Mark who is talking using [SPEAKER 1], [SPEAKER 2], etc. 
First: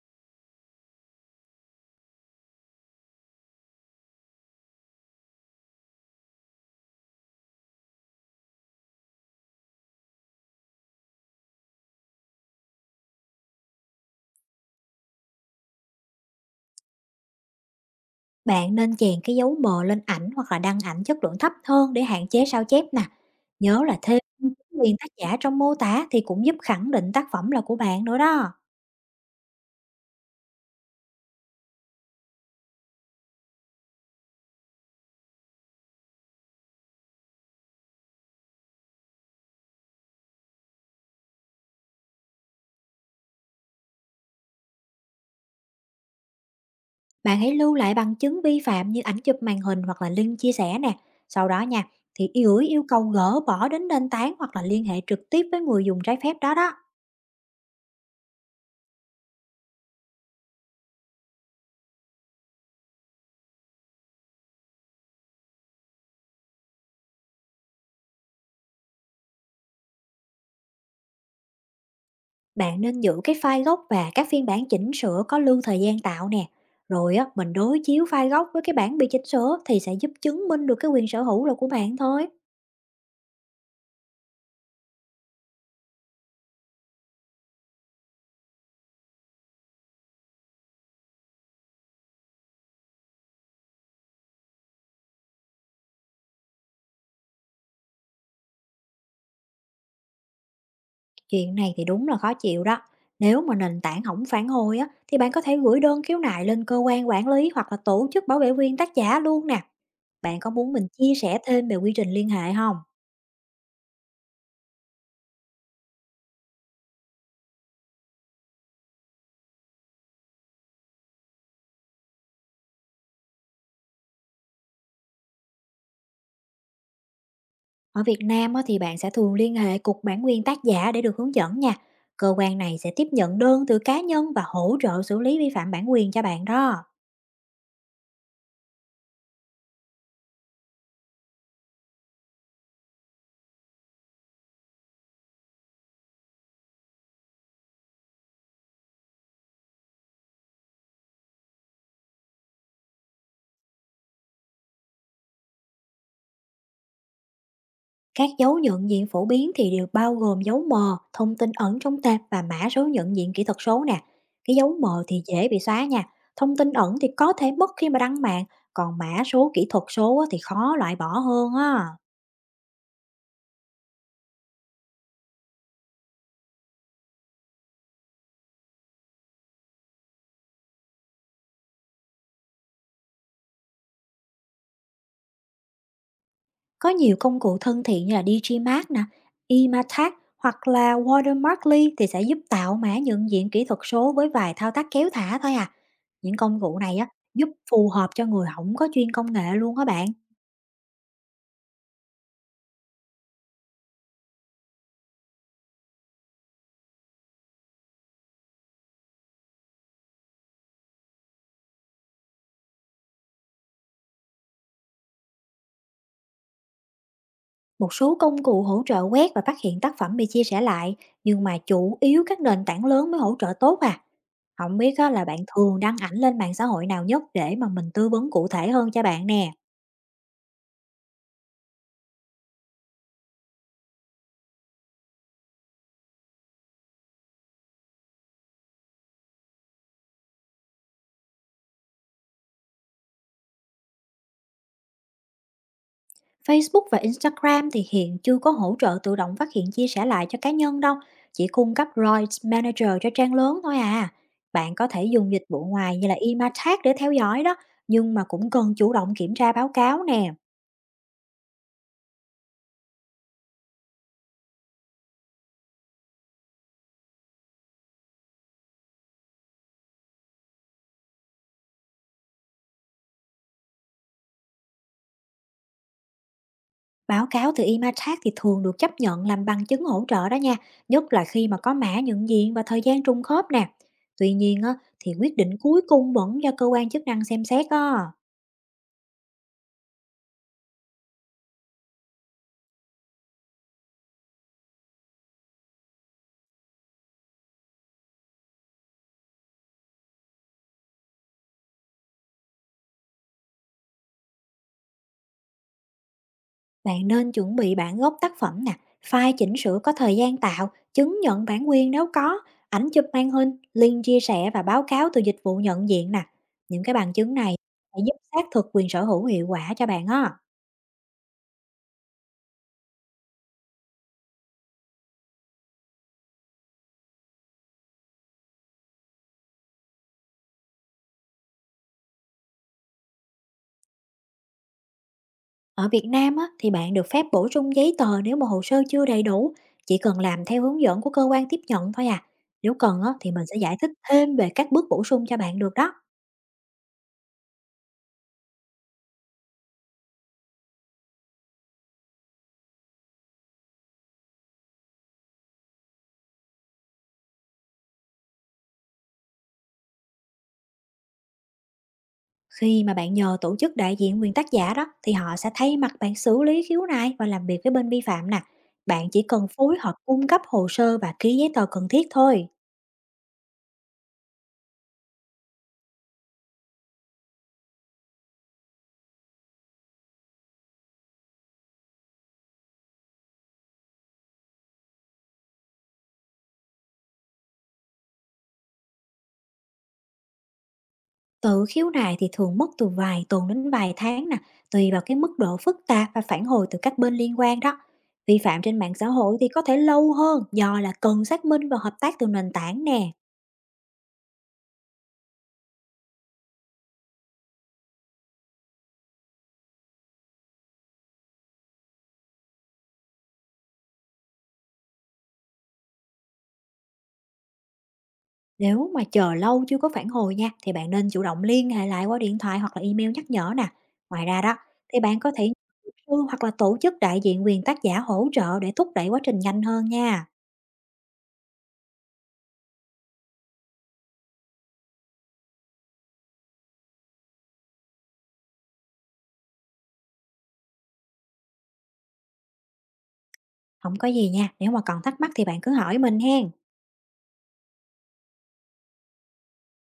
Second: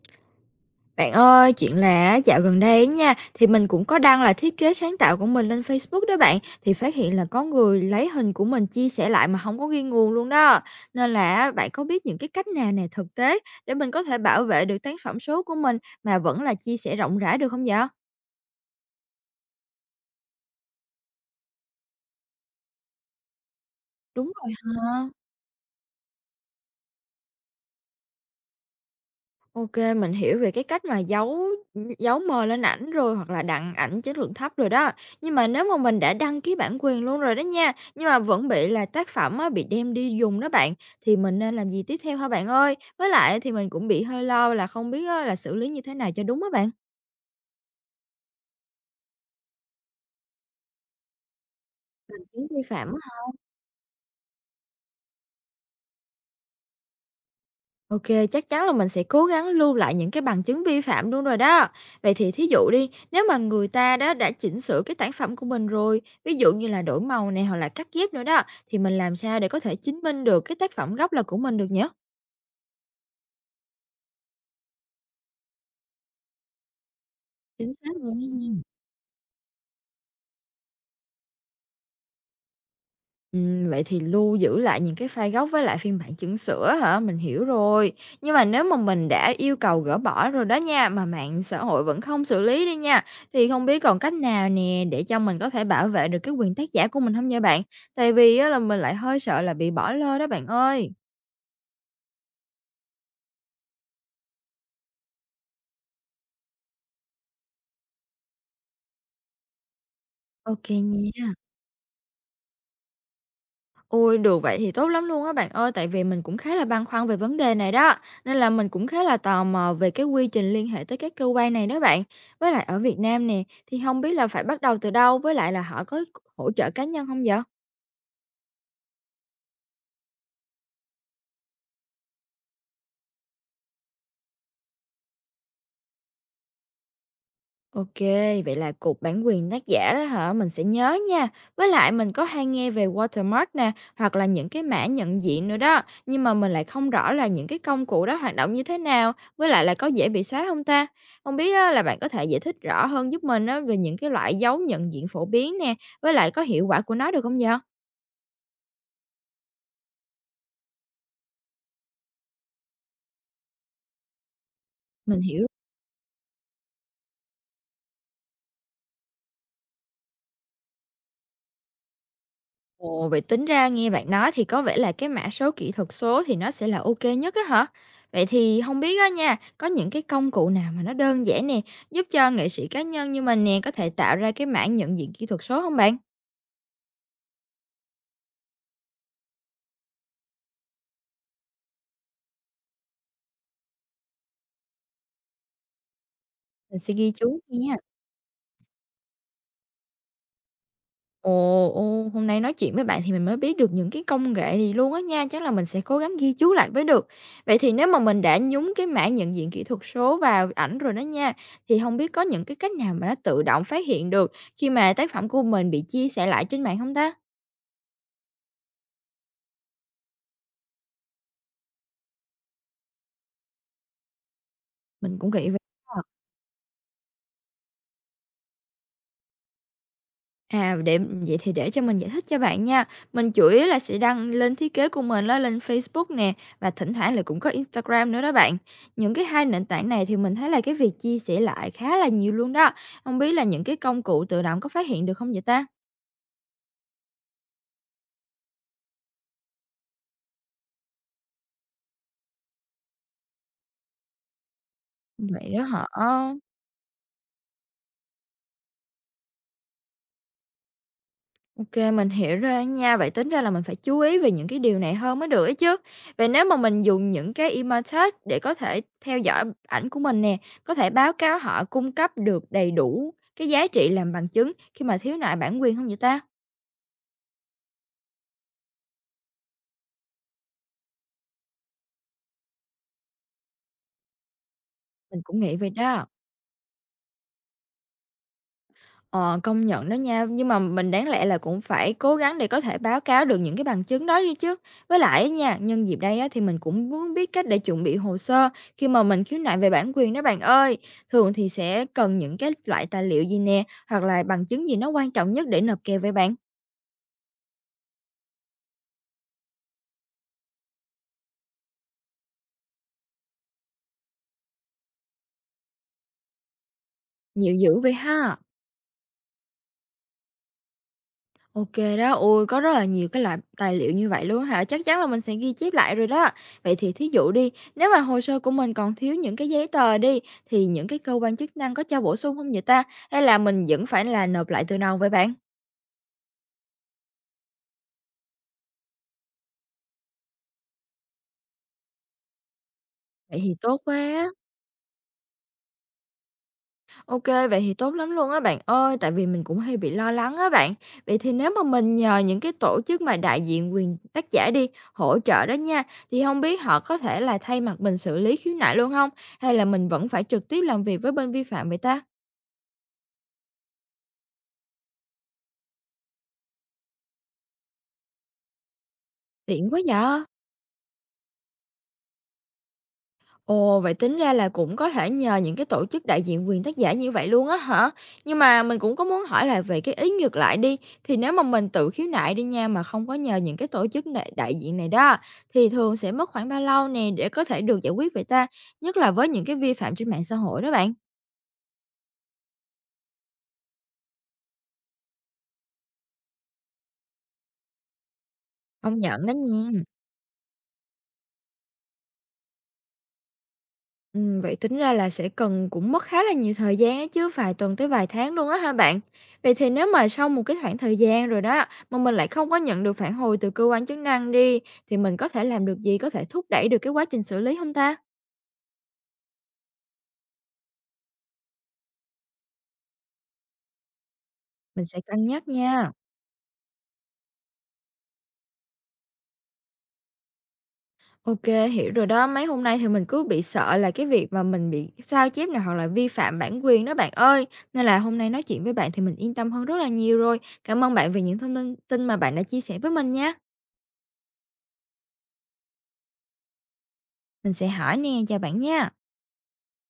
[SPEAKER 1] Bạn ơi, chuyện là á, dạo gần đây á nha, thì mình cũng có đăng là thiết kế sáng tạo của mình lên Facebook đó bạn, thì phát hiện là có người lấy hình của mình chia sẻ lại mà không có ghi nguồn luôn đó. Nên là á, bạn có biết những cái cách nào nè thực tế để mình có thể bảo vệ được tác phẩm số của mình mà vẫn là chia sẻ rộng rãi được không vậy?
[SPEAKER 2] Bạn nên chèn cái dấu mờ lên ảnh hoặc là đăng ảnh chất lượng thấp hơn để hạn chế sao chép nè. Nhớ là thêm
[SPEAKER 1] Đúng rồi
[SPEAKER 2] quyền
[SPEAKER 1] ha.
[SPEAKER 2] tác giả trong mô tả thì cũng giúp khẳng định tác phẩm là của bạn nữa đó.
[SPEAKER 1] OK, mình hiểu về cái cách mà giấu mờ lên ảnh rồi, hoặc là đăng ảnh chất lượng thấp rồi đó. Nhưng mà nếu mà mình đã đăng ký bản quyền luôn rồi đó nha, nhưng mà vẫn bị là tác phẩm á, bị đem đi dùng đó bạn, thì mình nên làm gì tiếp theo hả bạn ơi? Với lại thì mình cũng bị hơi lo là không biết á, là xử lý như thế nào cho đúng á bạn?
[SPEAKER 2] Bạn hãy lưu lại bằng chứng vi phạm như ảnh chụp màn hình hoặc là link chia sẻ nè. Sau đó nha, thì
[SPEAKER 1] Chứng vi
[SPEAKER 2] gửi yêu
[SPEAKER 1] phạm.
[SPEAKER 2] cầu gỡ bỏ đến nền tảng hoặc là liên hệ trực tiếp với người dùng trái phép đó đó.
[SPEAKER 1] OK, chắc chắn là mình sẽ cố gắng lưu lại những cái bằng chứng vi phạm luôn rồi đó. Vậy thì thí dụ đi, nếu mà người ta đó đã chỉnh sửa cái sản phẩm của mình rồi, ví dụ như là đổi màu này hoặc là cắt ghép nữa đó, thì mình làm sao để có thể chứng minh được cái tác phẩm gốc là của mình được nhỉ?
[SPEAKER 2] Bạn nên giữ cái file gốc và các phiên bản chỉnh sửa có lưu thời gian tạo nè. Rồi á, mình
[SPEAKER 1] Chính
[SPEAKER 2] đối
[SPEAKER 1] xác
[SPEAKER 2] chiếu
[SPEAKER 1] rồi.
[SPEAKER 2] file gốc với cái bản bị chỉnh sửa thì sẽ giúp chứng minh được cái quyền sở hữu là của bạn thôi.
[SPEAKER 1] Vậy thì lưu giữ lại những cái file gốc với lại phiên bản chỉnh sửa hả? Mình hiểu rồi. Nhưng mà nếu mà mình đã yêu cầu gỡ bỏ rồi đó nha, mà mạng xã hội vẫn không xử lý đi nha, thì không biết còn cách nào nè để cho mình có thể bảo vệ được cái quyền tác giả của mình không nha bạn? Tại vì á là mình lại hơi sợ là bị bỏ lơ đó bạn ơi.
[SPEAKER 2] Chuyện này thì đúng là khó chịu đó. Nếu mà nền tảng hổng phản hồi á, thì bạn có thể gửi đơn khiếu nại lên cơ quan quản lý hoặc là tổ chức bảo vệ quyền tác giả luôn nè. Bạn có
[SPEAKER 1] OK
[SPEAKER 2] muốn
[SPEAKER 1] kê
[SPEAKER 2] mình chia
[SPEAKER 1] nha.
[SPEAKER 2] sẻ thêm về quy trình liên hệ không?
[SPEAKER 1] Ôi, được vậy thì tốt lắm luôn á bạn ơi, tại vì mình cũng khá là băn khoăn về vấn đề này đó, nên là mình cũng khá là tò mò về cái quy trình liên hệ tới các cơ quan này đó bạn. Với lại ở Việt Nam nè, thì không biết là phải bắt đầu từ đâu, với lại là họ có hỗ trợ cá nhân không vậy?
[SPEAKER 2] Ở Việt Nam á, thì bạn sẽ thường liên hệ Cục Bản quyền tác giả để được hướng dẫn nha. Cơ quan này sẽ tiếp nhận đơn từ cá nhân và hỗ trợ xử lý vi phạm bản quyền cho bạn đó.
[SPEAKER 1] OK, vậy là cục bản quyền tác giả đó hả? Mình sẽ nhớ nha. Với lại mình có hay nghe về watermark nè, hoặc là những cái mã nhận diện nữa đó, nhưng mà mình lại không rõ là những cái công cụ đó hoạt động như thế nào, với lại là có dễ bị xóa không ta? Không biết á là bạn có thể giải thích rõ hơn giúp mình á về những cái loại dấu nhận diện phổ biến nè, với lại có hiệu quả của nó được không vậy?
[SPEAKER 2] Các dấu nhận diện phổ biến thì đều bao gồm dấu mờ, thông tin ẩn trong tên và mã số nhận diện kỹ thuật số nè. Cái dấu mờ
[SPEAKER 1] Mình
[SPEAKER 2] thì
[SPEAKER 1] hiểu.
[SPEAKER 2] dễ bị xóa nha. Thông tin ẩn thì có thể mất khi mà đăng mạng, còn mã số kỹ thuật số á thì khó loại bỏ hơn á.
[SPEAKER 1] Ồ, vậy tính ra nghe bạn nói thì có vẻ là cái mã số kỹ thuật số thì nó sẽ là OK nhất á hả? Vậy thì không biết á nha, có những cái công cụ nào mà nó đơn giản nè, giúp cho nghệ sĩ cá nhân như mình nè có thể tạo ra cái mã nhận diện kỹ thuật số không bạn?
[SPEAKER 2] Có nhiều công cụ thân thiện như là Digimark nè, Imatag hoặc là Watermarkly thì sẽ giúp tạo mã nhận diện kỹ thuật số với vài thao tác kéo thả thôi à. Những công cụ
[SPEAKER 1] Mình sẽ
[SPEAKER 2] này á
[SPEAKER 1] ghi chú
[SPEAKER 2] giúp
[SPEAKER 1] nha.
[SPEAKER 2] phù hợp cho người không có chuyên công nghệ luôn á bạn.
[SPEAKER 1] Ồ, hôm nay nói chuyện với bạn thì mình mới biết được những cái công nghệ này luôn á nha, chắc là mình sẽ cố gắng ghi chú lại mới được. Vậy thì nếu mà mình đã nhúng cái mã nhận diện kỹ thuật số vào ảnh rồi đó nha, thì không biết có những cái cách nào mà nó tự động phát hiện được khi mà tác phẩm của mình bị chia sẻ lại trên mạng không ta?
[SPEAKER 2] Một số công cụ hỗ trợ quét và phát hiện tác phẩm bị chia sẻ lại, nhưng mà chủ yếu các nền tảng lớn mới hỗ trợ tốt à. Không biết á,
[SPEAKER 1] Mình
[SPEAKER 2] là
[SPEAKER 1] cũng
[SPEAKER 2] bạn
[SPEAKER 1] nghĩ vậy.
[SPEAKER 2] thường đăng ảnh lên mạng xã hội nào nhất để mà mình tư vấn cụ thể hơn cho bạn nè.
[SPEAKER 1] À, để vậy thì để cho mình giải thích cho bạn nha. Mình chủ yếu là sẽ đăng lên thiết kế của mình đó lên Facebook nè, và thỉnh thoảng là cũng có Instagram nữa đó bạn. Những cái hai nền tảng này thì mình thấy là cái việc chia sẻ lại khá là nhiều luôn đó. Không biết là những cái công cụ tự động có phát hiện được không vậy ta?
[SPEAKER 2] Facebook và Instagram thì hiện chưa có hỗ trợ tự động phát hiện chia sẻ lại cho cá nhân đâu, chỉ cung cấp Rights Manager cho trang lớn thôi à. Bạn có thể dùng dịch
[SPEAKER 1] Vậy đó
[SPEAKER 2] vụ
[SPEAKER 1] hả?
[SPEAKER 2] ngoài như là Imatag để theo dõi đó, nhưng mà cũng cần chủ động kiểm tra báo cáo nè.
[SPEAKER 1] OK, mình hiểu rồi á nha. Vậy tính ra là mình phải chú ý về những cái điều này hơn mới được ấy chứ. Vậy nếu mà mình dùng những cái emoticon để có thể theo dõi ảnh của mình nè, có thể báo cáo họ cung cấp được đầy đủ cái giá trị làm bằng chứng khi mà thiếu nại bản quyền không vậy ta?
[SPEAKER 2] Báo cáo từ Imatag thì thường được chấp nhận làm bằng chứng hỗ trợ đó nha, nhất là khi mà có mã nhận diện và thời gian trùng khớp nè. Tuy nhiên á, thì
[SPEAKER 1] Mình
[SPEAKER 2] quyết
[SPEAKER 1] cũng
[SPEAKER 2] định
[SPEAKER 1] nghĩ vậy
[SPEAKER 2] cuối
[SPEAKER 1] đó.
[SPEAKER 2] cùng vẫn do cơ quan chức năng xem xét á.
[SPEAKER 1] Ờ, công nhận đó nha, nhưng mà mình đáng lẽ là cũng phải cố gắng để có thể báo cáo được những cái bằng chứng đó đi chứ. Với lại á nha, nhân dịp đây á, thì mình cũng muốn biết cách để chuẩn bị hồ sơ khi mà mình khiếu nại về bản quyền đó bạn ơi. Thường thì sẽ cần những cái loại tài liệu gì nè, hoặc là bằng chứng gì nó quan trọng nhất để nộp kèo với bạn?
[SPEAKER 2] Bạn nên chuẩn bị bản gốc tác phẩm nè, file chỉnh sửa có thời gian tạo, chứng nhận bản quyền nếu có, ảnh chụp màn hình, link chia sẻ và báo cáo từ dịch vụ nhận diện nè. Những cái bằng chứng
[SPEAKER 1] Nhiều
[SPEAKER 2] này
[SPEAKER 1] dữ vậy
[SPEAKER 2] sẽ giúp
[SPEAKER 1] ha.
[SPEAKER 2] xác thực quyền sở hữu hiệu quả cho bạn á.
[SPEAKER 1] OK đó. Ôi, có rất là nhiều cái loại tài liệu như vậy luôn hả? Chắc chắn là mình sẽ ghi chép lại rồi đó. Vậy thì thí dụ đi, nếu mà hồ sơ của mình còn thiếu những cái giấy tờ đi, thì những cái cơ quan chức năng có cho bổ sung không vậy ta? Hay là mình vẫn phải là nộp lại từ đầu vậy bạn?
[SPEAKER 2] Ở Việt Nam á, thì bạn được phép bổ sung giấy tờ nếu mà hồ sơ chưa đầy đủ, chỉ cần làm theo hướng dẫn của cơ quan tiếp nhận thôi à. Nếu cần á, thì
[SPEAKER 1] Vậy
[SPEAKER 2] mình
[SPEAKER 1] thì
[SPEAKER 2] sẽ
[SPEAKER 1] tốt
[SPEAKER 2] giải thích
[SPEAKER 1] quá.
[SPEAKER 2] thêm về các bước bổ sung cho bạn được đó.
[SPEAKER 1] OK, vậy thì tốt lắm luôn á bạn ơi, tại vì mình cũng hay bị lo lắng á bạn. Vậy thì nếu mà mình nhờ những cái tổ chức mà đại diện quyền tác giả đi, hỗ trợ đó nha, thì không biết họ có thể là thay mặt mình xử lý khiếu nại luôn không, hay là mình vẫn phải trực tiếp làm việc với bên vi phạm vậy ta?
[SPEAKER 2] Khi mà bạn nhờ tổ chức đại diện quyền tác giả đó thì họ sẽ thay mặt bạn xử lý khiếu nại và làm việc với bên vi phạm nè. Bạn chỉ cần
[SPEAKER 1] Tiện
[SPEAKER 2] phối
[SPEAKER 1] quá
[SPEAKER 2] hợp
[SPEAKER 1] vậy!
[SPEAKER 2] cung cấp hồ sơ và ký giấy tờ cần thiết thôi.
[SPEAKER 1] Ồ, vậy tính ra là cũng có thể nhờ những cái tổ chức đại diện quyền tác giả như vậy luôn á hả? Nhưng mà mình cũng có muốn hỏi là về cái ý ngược lại đi, thì nếu mà mình tự khiếu nại đi nha mà không có nhờ những cái tổ chức đại diện này đó, thì thường sẽ mất khoảng bao lâu nè để có thể được giải quyết vậy ta? Nhất là với những cái vi phạm trên mạng xã hội đó bạn.
[SPEAKER 2] Tự khiếu nại thì thường mất từ vài tuần đến vài tháng nè, tùy vào cái mức độ phức tạp và phản hồi từ các bên liên quan đó. Vi phạm trên mạng
[SPEAKER 1] Công
[SPEAKER 2] xã
[SPEAKER 1] nhận đó
[SPEAKER 2] hội thì có thể
[SPEAKER 1] nha.
[SPEAKER 2] lâu hơn do là cần xác minh và hợp tác từ nền tảng nè.
[SPEAKER 1] Vậy tính ra là sẽ cần cũng mất khá là nhiều thời gian ấy chứ, vài tuần tới vài tháng luôn á ha bạn. Vậy thì nếu mà sau một cái khoảng thời gian rồi đó, mà mình lại không có nhận được phản hồi từ cơ quan chức năng đi, thì mình có thể làm được gì, có thể thúc đẩy được cái quá trình xử lý không ta?
[SPEAKER 2] Nếu mà chờ lâu chưa có phản hồi nha thì bạn nên chủ động liên hệ lại qua điện thoại hoặc là email nhắc nhở nè. Ngoài ra đó
[SPEAKER 1] Mình sẽ
[SPEAKER 2] thì bạn
[SPEAKER 1] cân
[SPEAKER 2] có
[SPEAKER 1] nhắc
[SPEAKER 2] thể nhờ
[SPEAKER 1] nha.
[SPEAKER 2] luật sư hoặc là tổ chức đại diện quyền tác giả hỗ trợ để thúc đẩy quá trình nhanh hơn nha.
[SPEAKER 1] OK, hiểu rồi đó. Mấy hôm nay thì mình cứ bị sợ là cái việc mà mình bị sao chép này hoặc là vi phạm bản quyền đó bạn ơi, nên là hôm nay nói chuyện với bạn thì mình yên tâm hơn rất là nhiều rồi. Cảm ơn bạn vì những thông tin tin mà bạn đã chia sẻ với mình nha.
[SPEAKER 2] Không có gì nha, nếu mà còn thắc mắc thì bạn cứ hỏi mình hen.
[SPEAKER 1] Mình sẽ hỏi nè, chào bạn nha.